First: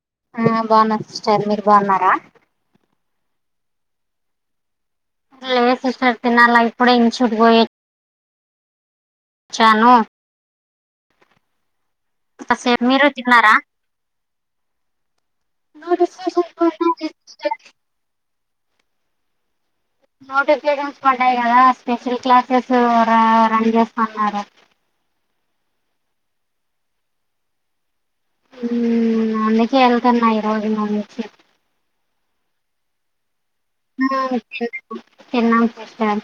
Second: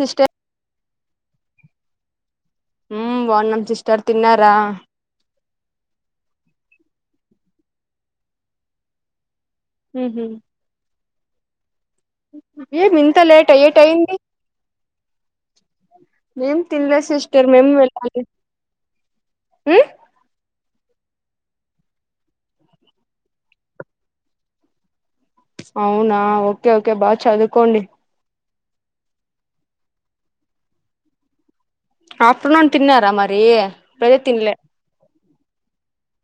Sister ఆ బాగున్న sister మీరు బాగున్నారా ఉ బాగున్నాం సిస్టర్ తిన్నారా లే సిస్టర్ తినాలప్పు కూడా ఇన్ చూట్ పోయలే చను ఉహు కాసేపు ఏమి మీరు ఇంత లేట్ తిన్నారా ఏట్యియంది నోటిఫికేషన్స్ మేం పడ్డాయి తినలే సిస్టర్ మేము వె ఉ నోటిఫికేషన్స్ పడ్డాయి కదా స్పెషల్ క్లాసెస్ రన్ చేస్తున్నారు అవునా ఓకే ఓకే బా చదువుకోండి ఉ అందుకే వెళ్తాన్న ఈ రోజు నుంచి ఆఫ్టర్నూన్ తిన్నారా మరి ప్రజ మ్మ్, తినలే తిన్నాం తిన్నాం సిస్టర్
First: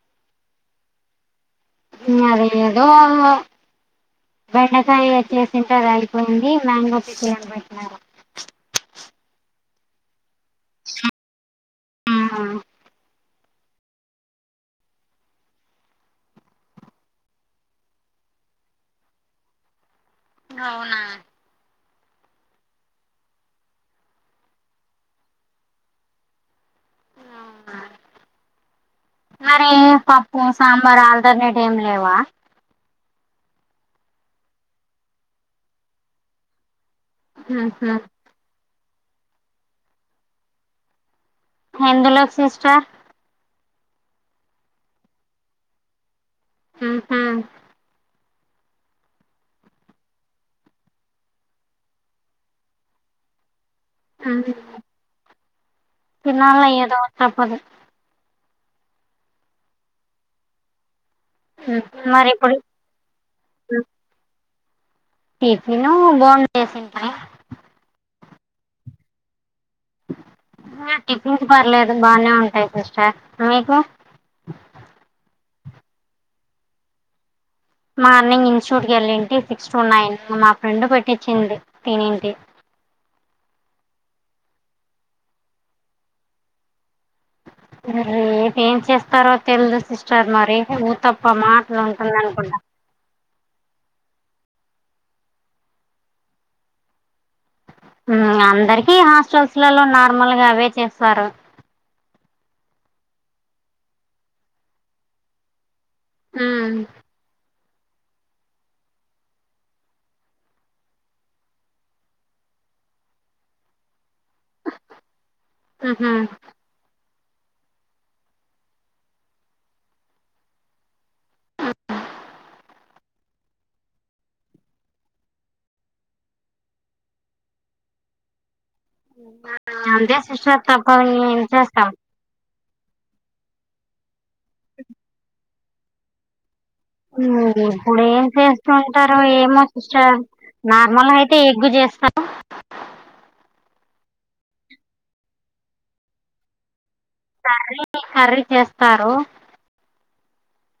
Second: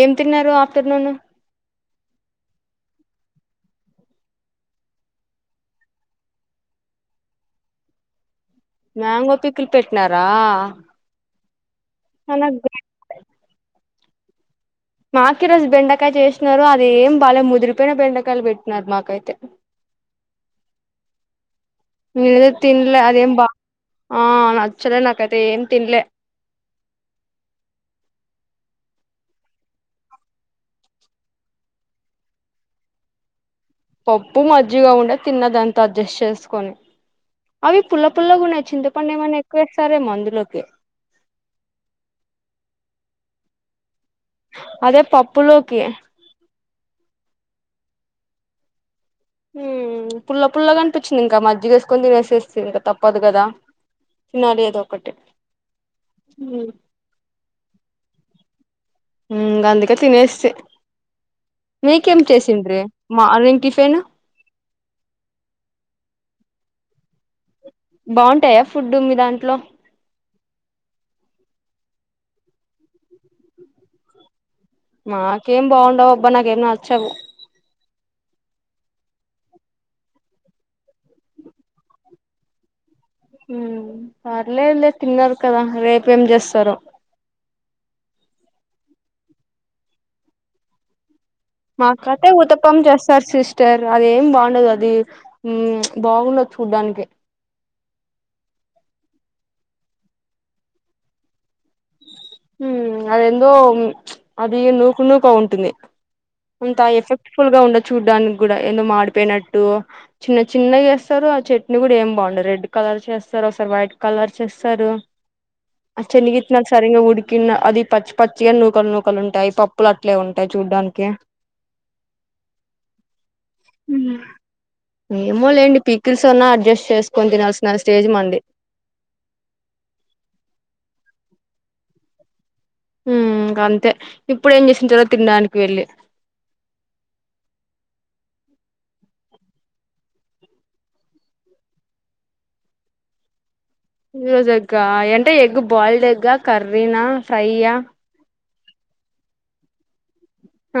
ఏం తిన్నారు ఆఫ్టర్నూను అదే ఏదో బెండకాయ వచ్చేసింట తింటారండీ మ్యాంగో పికిల్ పెట్నారు మ్యాంగో పిక్కులు పెట్టినారా మ్మ్. [unintelligible] మాకు ఈ రోజు బెండకాయ చేస్తున్నారు అది ఏం బాలే ముదిరిపోయిన బెండకాయలు పెట్టిన మాకైతే [inaudible] అవునా ఇది తినలే అదే బా ఆ నచ్చలె నాకైతే ఏం తిన్లే అవునా మరి పప్పు సాంబార్ ఆల్టర్నేట్ ఏమి లేవా పప్పు మజ్జిగా ఉండే తిన్నదంతా అడ్జస్ట్ చేసుకొని అవి ఉహు పుల్ల పుల్ల గున్నాయ్ చింతపండు ఏమనా ఎక్కువేస్తారేమో అందులోకి హ్యాండులోసిస్ట్ అదే పప్పులోకి ఉహు హు పుల్ల పుల్లగా అనిపించింది ఇంకా మజ్జిగేసుకొని తినేసేస్తుంది ఇంకా తప్పదు కదా తీన్నాలి ఏదో ఒక్కటి తినాలి ఏదో ఒకటి తప్పదు గధికే తినేస్తే మీకేం మరి ఇప్పుడు చేసిండ్రీ మార్నింగ్ టిఫిన్ టిఫిన్ బోండా చేసిర్ర బాగుంటాయా ఫుడ్ మీ దాంట్లో టిఫిన్స్ పర్లేదు బాగానే ఉంటాయి సిస్టర్ మీకు మాకేం బాగుండవు అబ్బా నాకేం నచ్చవు మార్నింగ్ ఇన్స్టిట్యూట్ వెళ్ళింటి సిక్స్ టు నైన్ మా ఫ్రెండ్ పెట్టించిన్ది తినింది [inaudible] ఉమ్ పర్లేదు లేదు లే తిన్నారు కదా రేపేం చేస్తారో రేపు ఏం చేస్తారో తెలిదు సిస్టర్ మరి ఊత మా కతే ఊతపమ్ చేస్తారు సిస్టర్ అదేం బాగుండదు అది బాగుండదు చూడ్డానికి అందరికి హాస్టల్స్లలో నార్మల్ గా అవే చేస్తారు ఉమ్ అది ఎందో అది నూకు నూకా ఉంటుంది ఉమ్ ఉంతా ఎఫెక్ట్ఫుల్ గా ఉండద్ చూడ్డానికి కూడా ఏదో మాడిపోయినట్టు చిన్న చిన్నగా ఏస్తారు ఆ చట్నీ కూడా ఏం బాగుండదు రెడ్ కలర్ చేస్తారు ఒకసారి వైట్ కలర్స్ ఏస్తారు ఆ ఉహు చినిగి సరిగా ఉడికిన అది పచ్చి పచ్చిగా నూకలు నూకలు ఉంటాయి పప్పులు అట్లానే ఉంటాయి చూడ్డానికి ఉమ్ ఏమో లేండి పీకిల్స్ ఉన్నా అడ్జస్ట్ చేసుకొని తినల్సిన స్టేజ్ మంది అంతే సిస్టర్ తప్ప ఏం చేస్తాం ఉమ్ ఇగ అంతే ఇప్పుడేమ్ చేసి ఉంచిర్రో తినడానికి వెళ్ళి ఉమ్ ఇప్పుడు ఏం చేస్తుంటారు ఏమో సిస్టర్ నార్మల్ అయితే ఎగ్గు చేస్తారు ఈ రోజు ఎగ్ ఆ అంటే ఎగ్ బాయిల్డ్ ఎగ్గా కర్ర ర్రీనా ఫ్రై ఆ కర్రీ చేస్తారు ఆ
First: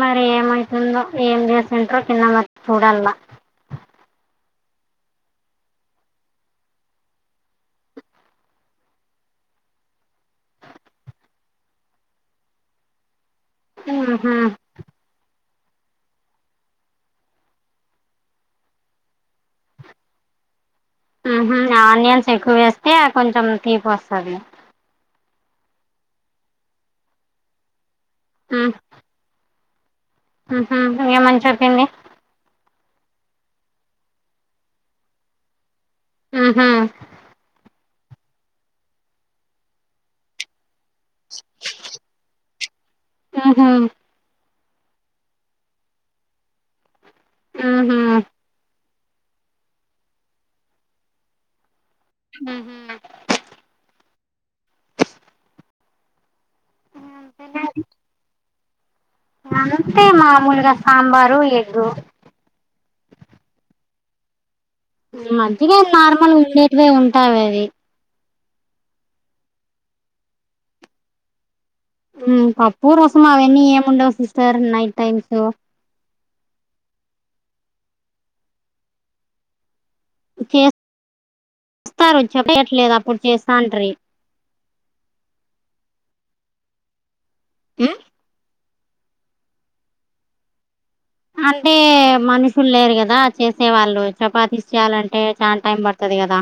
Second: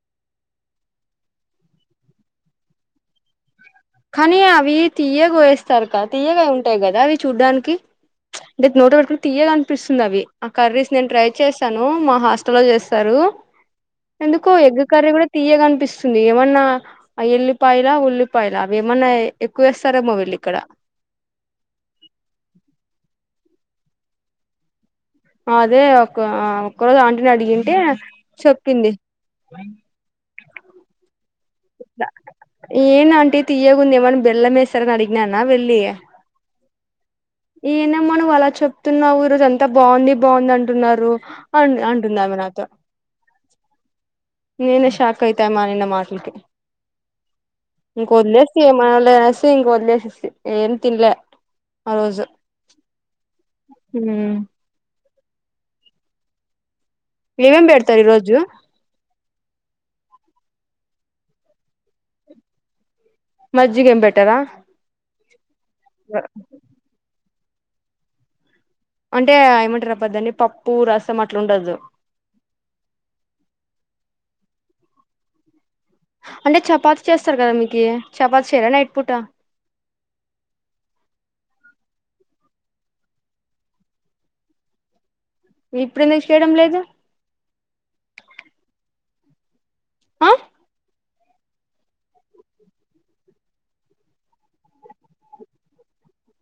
మరి ఏమైతుందో ఏం చేసింద్రో కింద మ చూడాలమా కానీ అవి తీయగ వయేస్తారు కదా తీయగా ఉంటాయి కదా అవి చూడ్డానికి అంటే నోట్లో పెట్టుకుంటే తీయగా అనిపిస్తుంది అవి ఆ కర్రీస్ నేను ట్రై చేస్తాను మా హాస్టల్ లో చేస్తారు ఉహు ఎందుకో ఎగ్ కర్రీ కూడా తీయగనిపిస్తుంది ఏమన్నా ఆ ఎల్లిపాయలా ఉల్లిపాయలా ఏమన్నా ఎక్కువ చేస్తారో వీళ్లు ఇక్కడ ఉ హు ఆనియన్స్ ఎక్కువ వేస్తే కొంచెం తీపి వస్తుంది అదే ఒక ఒక్క రోజు ఆంటిని అడిగింటే చెప్పింది [inaudible] ఉ హు ఏమని చెప్పింది ఏంది ఆంటీ తీయగా ఉంది ఏమైన్నా బెల్లం వేశారా అని అడిగినానా వెళ్ళి ఉ హు ఏందమ్మా నువ్వు అలా చెప్తున్నావ్ ఈ రోజంతా బావుంది బావుంది అంటున్నారు అ అంటున్నారు ఆమె నాతో ఉహు నీనే షాక్ అయితే మా ఆయన మాటలకి ఉహు ఇంక వదిలేసి ఏమ అట్లా అని వదిలేసిన ఆ రోజంతా ఏం తినలే ఉ హు ఉ మీరేమీ పెడతారు ఈ రోజు అంతే మామూలుగా సాంబారు ఎగ్గు మజ్జిగ ఎం బెటార మజ్జిగ ఎం నార్మల్ ఉండేటీవే ఉంటావు అది అంటే ఏమంటారు అబ్బా అది పప్పు రసం అట్లా ఉండదు సార్ నైట్ టైమ్స్ అంటే చపాతి చేస్తారు కదా మీకు చపాతి చేయర నైట్ పూట చేస్ చేస్తారు చెప్పయట్లేదు అప్పుడు చేస్తాంట్రీ ఇప్పుడు ఎందుకు చేయడం లేదు ఆ అంటే మనుషులు లేరు కదా చేసే వాళ్ళు చపాతీ చేయాలంటే చాలా టైం పడతది అంతే కదా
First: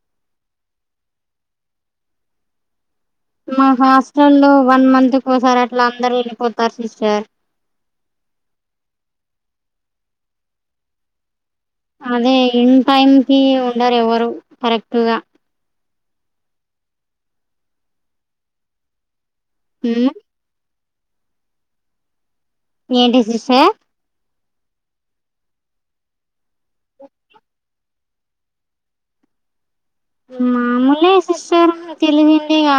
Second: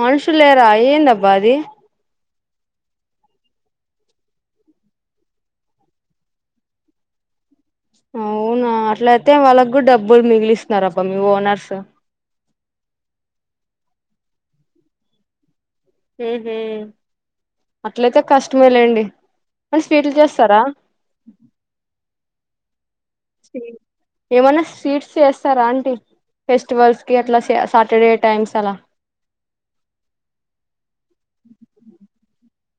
మనుషులు లేరా ఏందబ్బా అది మా హాస్టల్లో వన్ మంత్ కోసారి అట్లా అందరు వెళ్ళిపోతారు సిస్టర్ అవునా అట్లయితే వాళ్ళకు డబ్బులు మిగిలిస్తున్నారు అబ్బా మీ ఓనర్స్ అదే ఇన్ టైం కి ఉండరు ఎవరు కరెక్ట్ గా ఉ హు అట్లయితే కష్టమే లేండి వాళ్లు స్వీట్లు చేస్తారా ఏంటి సిస్టర్ ఏమైన్నా స్వీట్స్ చేస్తారా ఆంటీ ఫెస్టివల్స్ కి అట్లా సాటర్డే టైమ్స్ అలా [inaudible] మామూలే సిస్టర్ తెలుగు అంతేగా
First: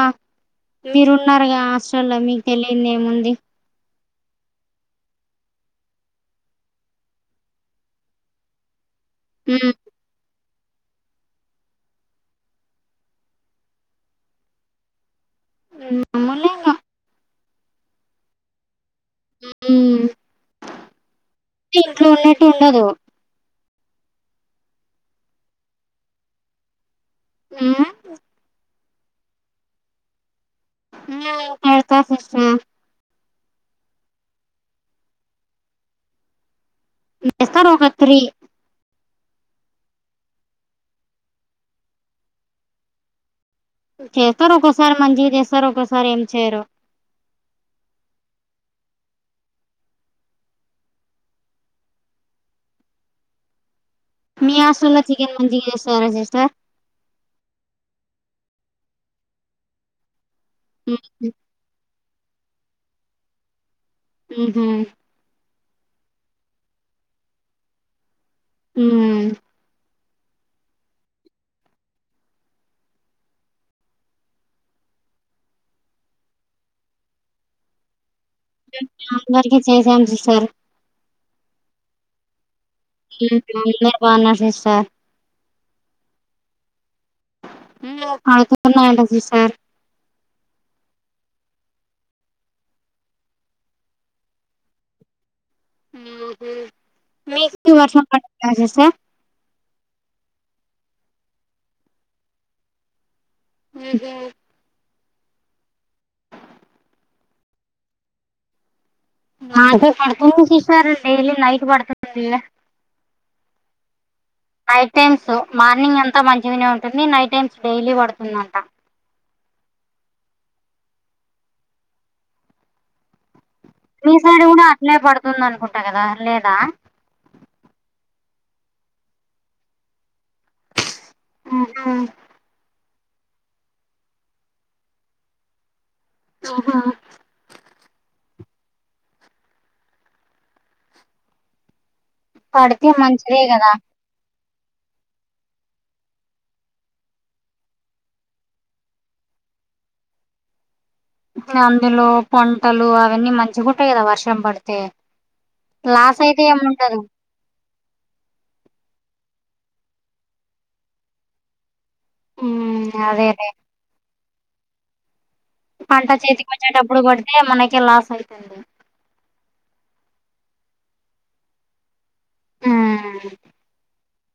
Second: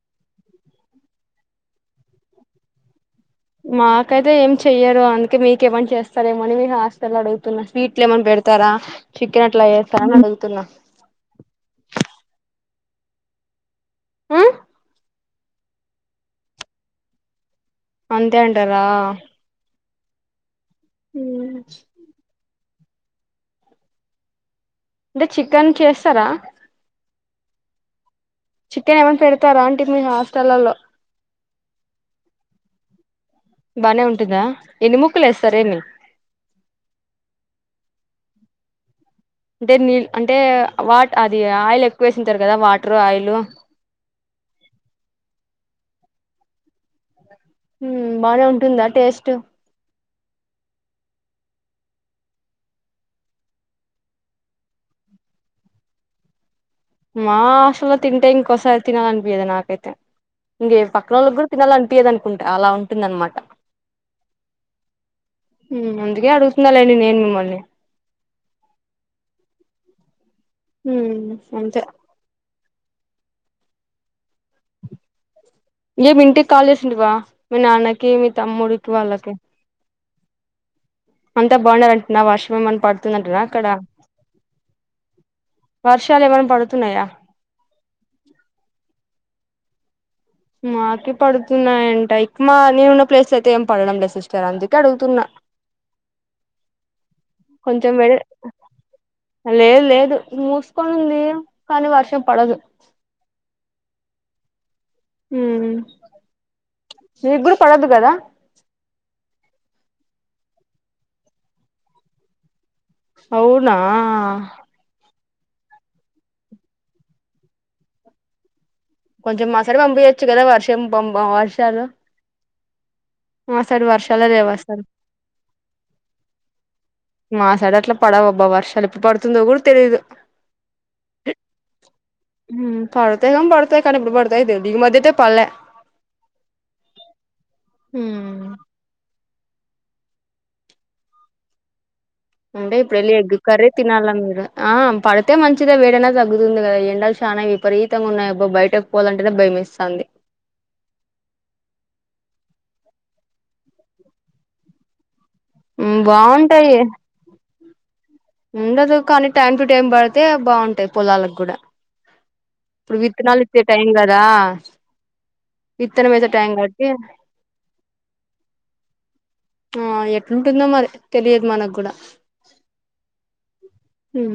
మీరు ఉన్నారు గా హాస్టల్లో మీకు తెలియంది ఏముంది మాకైతే ఏం చెయరు అందుకే మీకేమని చేస్తారు ఏమని మీరు హాస్టల్ లో అడుగుతున్నా స్వీట్లు ఏమన్నా పెడతారా చికెన్ అట్లా చేస్తున్నారు అని అడుగుతున్నా ఉమ్ ఉ అమ్ములు ఇంకా అంతే అంటారా ఉ ఉమ్ ఇంట్లో ఉన్నట్టు ఉండదు అంటే చికెన్ చేస్తారా ఉ చికెన్ ఏమన్నా పెడతారా ఆంటీ మీ హాస్టల్లో ఆ పెడతారు సిస్టర్ బానే ఉంటుందా ఎన్ని ముక్కలు వేస్తారు ఎన్ని వేస్తారు ఒక త్రీ అంటే నీళ్ళ అంటే వా అది ఆయిల్ ఎక్కువ వేసింటారు కదా వాటర్ ఆయిల్ చేస్తారు ఒక్కోసారి మంచిగా చేస్తారు ఒక్కోసారి ఏం చేయరు ఉమ్ బానే ఉంటుందా టేస్ట్ మీ హాస్టల్లో చికెన్ మంచిగా చేస్తారా సిస్టర్. మా హాస్టల్లో తింటే ఇంకొసారి తినాలి అనిపియదు నాకైతే ఇంకే పక్కనోళ్ళకి మ్మ్ కూడా తినాలని అనిపియ్యదు అనుకుంటే అలా ఉంటుందనమాట. ఉహూ ఉమ్ అందుకే అడుగుతున్న లెండి నేను మిమ్మల్ని ఉమ్ ఉమ్ అంతే ఏం ఇంటికి కాల్ చేసి ఉంటివా మీ నాన్నకి మి తమ్ముడి ఇకి వాళ్ళకి అందరికి చేసాం సిస్టర్ అంతా బాగుండర ఉమ్ అందరూ బాగున్నారు సిస్టర్ వర్షాలు ఏమైనా పడుతున్నాయా కాకన్నాంట సిస్టర్ మాకి పడుతున్నాయంట ఇక్ మా నేనున్న ప్లేస్ అయితే ఏం పడడం లేదు సిస్టర్ అందుకే అడుగుతున్నా మీ కొంచెం వర్షం వేడి పడుతుందా సిస్టర్ లేదు లేదు మూసుకోనింది కానీ వర్షం పడదు ఉహూ ఉం మీ కూడా పడద్దు కదా మాకు పడుతుంది సిస్టర్ డైలీ నైట్ పడుతుంది ఇడ అవునా టైమ్స్ మార్నింగ్ అంత మంచిగానే ఉంటుంది నైట్ టైమ్స్ డైలీ పడుతుందంట కొంచం మా సైడ్ పంపియచ్చు కదా వర్షం పం వర్షం వర్షాలు మా సైడ్ మీ వర్షాలే సైడ్ లేవు కూడా అసలు అట్లే పడుతుందనుకుంటా కదా లేదా మా సైడ్ అట్లా పడవబ్బా వర్షాలు ఎప్పుడు పడుతుందో కూడా తెలీదు. ఆహా పడుతాయి కం బడుతాయి కనీ ఎప్పుడు బడుతాయిదేవు దీ ఈ మధ్యతే పల్లే ఉహు ఉమ్ అంటే పడితే ఇప్పుడు ఎల్లీ ఎగ్గు మంచిదే కర్రే కదా తినాలా మీరు ఆ పడితే మంచిదే వేడైనా తగ్గుతుంది కదా ఎండాలు చానాయి విపరీతంగా ఉన్నాయి అబ్బో బయటకు పోవాలంటేనే భయం వేస్తంది అందులో పంటలు అవన్నీ మంచిగాగుంటాయి కదా వర్షం పడితే లాస్ అయితే బాగుంటాయి ఏముండదు. ఉండదు కానీ టైమ్ టు టైం పడితే బాగుంటది పొలాలకు కూడా ఇప్పుడు ఉమ్ విత్తనాలు అదేలే విత్తే టైం కదా పంట విత్తనం వేసే చేతికి టైం కాబట్టి వచ్చేటబ్ప్పుడు పడితే మనకే లాస్ అయితుంది ఆ ఎట్లుంటుందో మరి తెలియదు మనకు కూడా ఆ ఉం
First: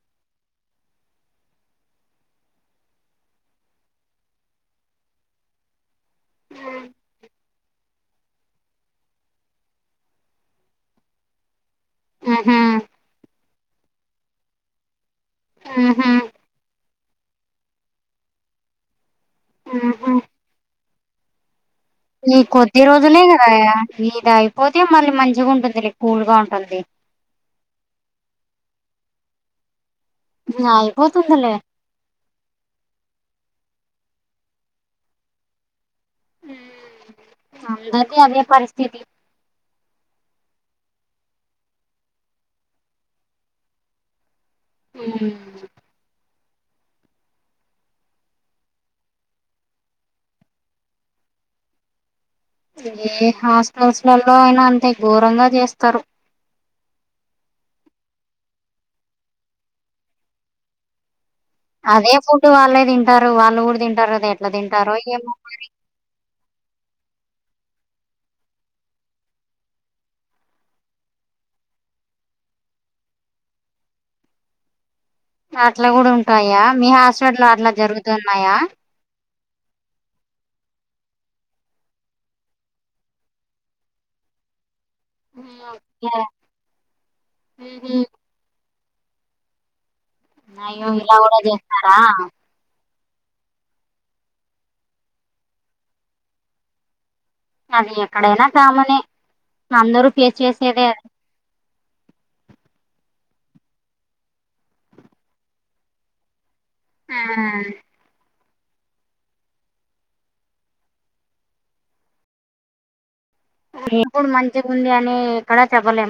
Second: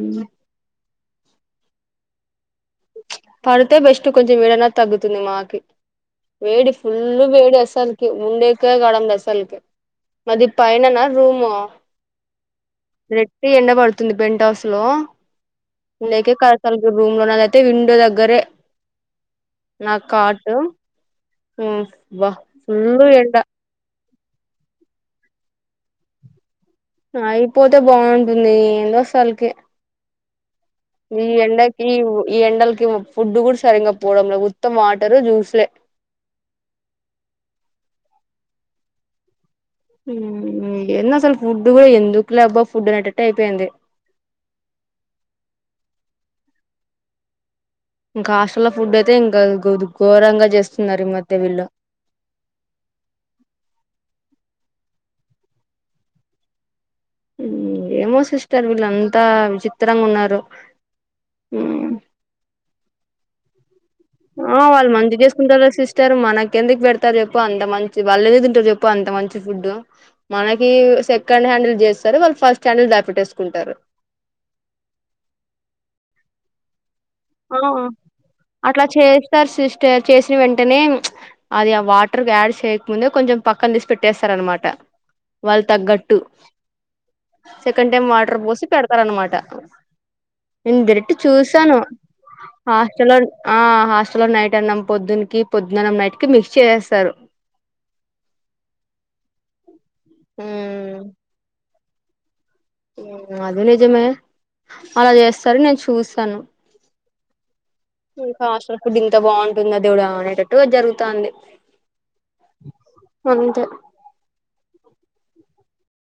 పడితే బెస్ట్ కొంచెం వేడన్న తగ్గుతుంది మాకి వేడి ఫుల్ వేడి అసాల్కి ఉండేకా కావడం లేదు అసల్కి మాది పైననా రూము మ్ హూ ఇప్పటికే ఎండ పడుతుంది పెంట్ హౌస్ లో ఉహు లేకసలు రూమ్ లో లేయితే విండో దగ్గర గదే నా ఉహు కాట్ బా ఈ కొద్ది ఫుల్ రోజులే ఎండ కదా అయ్యా ఇది అయిపోతే మళ్ళీ మంచిగా ఉంటుంది కూల్ గా ఉంటుంది. అయిపోతే బాగుంటుంది ఏందోసలకి ఈ అయిపోతుందిలే ఎండకి ఈ ఎండలకి ఫుడ్ కూడా సరింగా పోవడంలో ఉత్త వాటరు, జ్యూస్లే. మ్ అందరిది అదే పరిస్థితి. ఎండ అసలు ఫుడ్ కూడా ఎందుకు లేబ్బా ఫుడ్ అనేటట్టటు అయిపోయింది. మ్ హూ ఇంకా హాస్టల్ ఫుడ్ అయితే ఇంకా ఘోరంగా చేస్తున్నారు ఈ మధ్య వీళ్ళ ఏ హాస్టల్స్లలో అయినా అంతే ఘోరంగా చేస్తారు. ఏమో సిస్టర్ వీళ్ళుంతా విచిత్రంగా ఉన్నారు. అదే ఫుడ్ వాళ్ళే కూడ తింటారు వాళ్ళు కూడా తింటారు. కదా ఎట్లా ఆ వాళ్ళు తింటారో మంచిగా ఏమో చేసుకుంటారు సిస్టర్ మనకు ఎందుకు పెడతారు. ఒకసారి చెప్పు అంత మంచి వాళ్ళ తింటారు చెప్పు అంత మంచి ఫుడ్డు మనకి సెకండ్ హ్యాండిల్ చేస్తా సరే వాళ్ళు ఫస్టులోనే ద్యాపట్టేసుకుంటారు అట్లా కూడా ఉంటాయా? మీ హాస్పిటల్లో అట్లా జరుగుతున్నాయా? సార్ సిస్ట చేసిన వెంటనే అది ఆ వాటర్ యాడ్ చేయకముందే కొంచెం పక్కన తీసి పెట్టేస్తారు అన్నమాట. వాళ్ళు ఓకే. తగ్గట్టు. సెకండ్ మ్హూ. టైం వాటర్ పోసి పెడత పెడతారన్నమాట నేను అయ్యో డైరెక్టు ఇలా కూడా చూసాను. చేస్తారా హాస్టల్లో ఆ హాస్టల్లో నైట్ అన్నం పొద్దున్నకి, పొద్దున్న అన్నం నైట్ కి మిక్స్ చేసేస్తారు. అది ఎక్కడైనా కామనే అందరూ చేసేదే అదీ నిజమే అలా చేస్తారు నేను చూసాను. మ్ ఇంకా హస్టల్ ఫుడ్ ఇంత బాగుంటుందా దేవుడా అనేటట్టు జరుగుతాంది. అంతే ఇప్పుడు మంచిగా ఉంది అని ఎక్కడా చెప్పలేం